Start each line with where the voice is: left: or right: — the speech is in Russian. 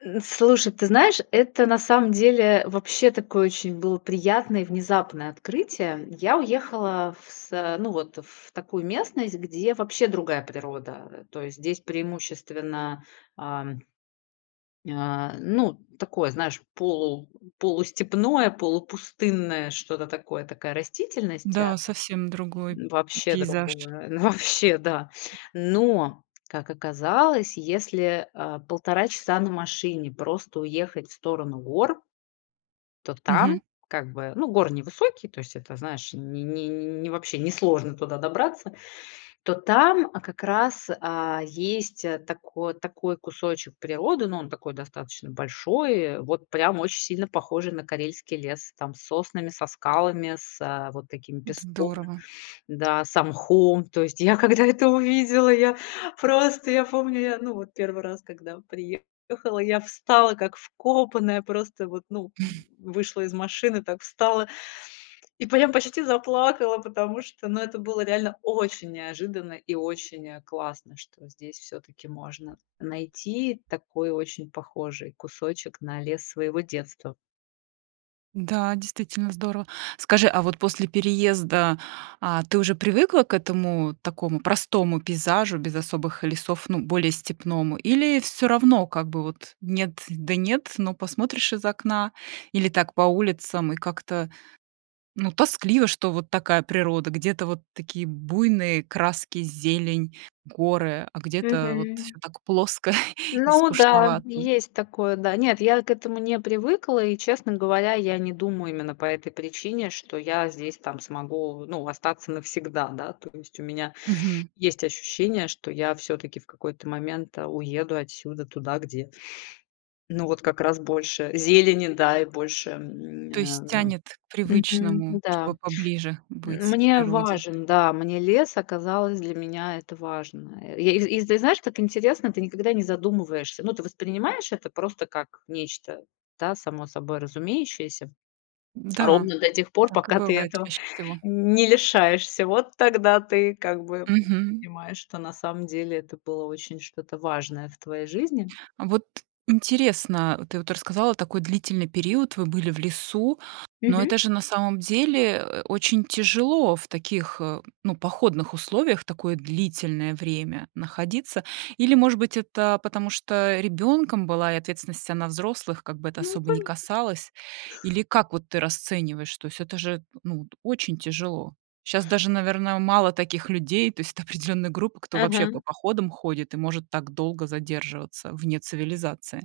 left: Н слушай, ты знаешь, это на самом деле вообще такое очень было приятное и внезапное открытие, м. Я уехала в са ну вот, э, в такую местность, где вообще другая природа, э, то есть здесь преимущественно, ам а, ну, такое, знаешь, полу полустепное, полупустынное, что-то такое, такая растительност да
right: Да, совсем другой м
left: вообще другая,
right: пейзаж.
left: ну, вообще да. Но, как оказалось, если, а, 1,5 часа на машине просто уехать в сторону гор то
right: Мгм.
left: там как бы, ну, горы невысокие, то есть это, знаешь, ни ни ни ни вообще, несложно туда добраться. То там, а, как раз, а, есть, а, тако такой кусочек природы, ну, он такой достаточно большой, и вот прям очень сильно похожий на карельский лес, там, с соснами, со скалами, с а, вот таким
right: Н-да,
left: песком,
right: здорово.
left: да, со мхом. То есть я, когда это увидела, я просто я помню, я, ну, вот 1 раз, когда приехала, я встала как вкопанная, просто вот, ну, м вышла из машины, так встала и прям почти заплакала, потому что, ну, это было реально очень неожиданно и очень, э, классно, что здесь всё-таки можно найти и такой очень похожий кусочек на лес своего детства.
right: Н-да, действительно здорово. Скажи, а вот после переезда, а ты уже привыкла к этому, такому простому пейзажу без особых лесов, ну, более степному? Или всё равно как бы вот нет да нет, но посмотришь из окна или так по улицам, и как-то, ну, тоскливо, что вот такая природа: где-то вот такие буйные краски, зелень, горы, а где-то вот
left: Мгм.
right: всё так плоско и
left: Ну да,
right: скучновато.
left: есть такое. Да. Нет, я к этому не привыкла, и, честно говоря, я не думаю именно по этой причине, что я здесь там смогу, ну, остаться навсегда, да, то есть у меня
right: Мгм.
left: есть ощущение, что я всё-таки в какой-то момент, э, уеду отсюда туда, где ну, вот как раз больше зелени, да, и больше
right: То
left: мня,
right: есть
left: эм
right: тянет к
left: мгм,
right: привычному,
left: м-да.
right: чтобы поближе быть к
left: Мне
right: природе.
left: важен, да, мне лес оказалось, для меня это важно. Э, я из из, ты знаешь, так интересно, ты никогда не задумываешься. Ну, ты воспринимаешь это просто как нечто, да, само собой разумеющееся
right: М-да,
left: ровно до тех пор,
right: так и
left: пока ты
right: бывает
left: этого
right: чаще всего.
left: н не лишаешься. Вот тогда ты как бы
right: Мгм.
left: понимаешь, что на самом деле это было очень что-то важное в твоей жизни.
right: А вот интересно, ты вот рассказала такой длительный период, вы были в лесу, но
left: Мгм.
right: это же на самом деле, э, э, очень тяжело в таких, э, ну, походных условиях такое длительное время находиться. Или, может быть, это потому, что ребёнком была и ответственность вся на взрослых, как бы, это
left: Ну,
right: особо не
left: коне
right: касалось? Или как вот ты расцениваешь? То есть это же, ну, т очень тяжело. Щас даже, наверно, мало таких людей. То есть это определённая группа, кто вообще по
left: Ага.
right: походам ходит и может так долго задерживаться вне цивилизации.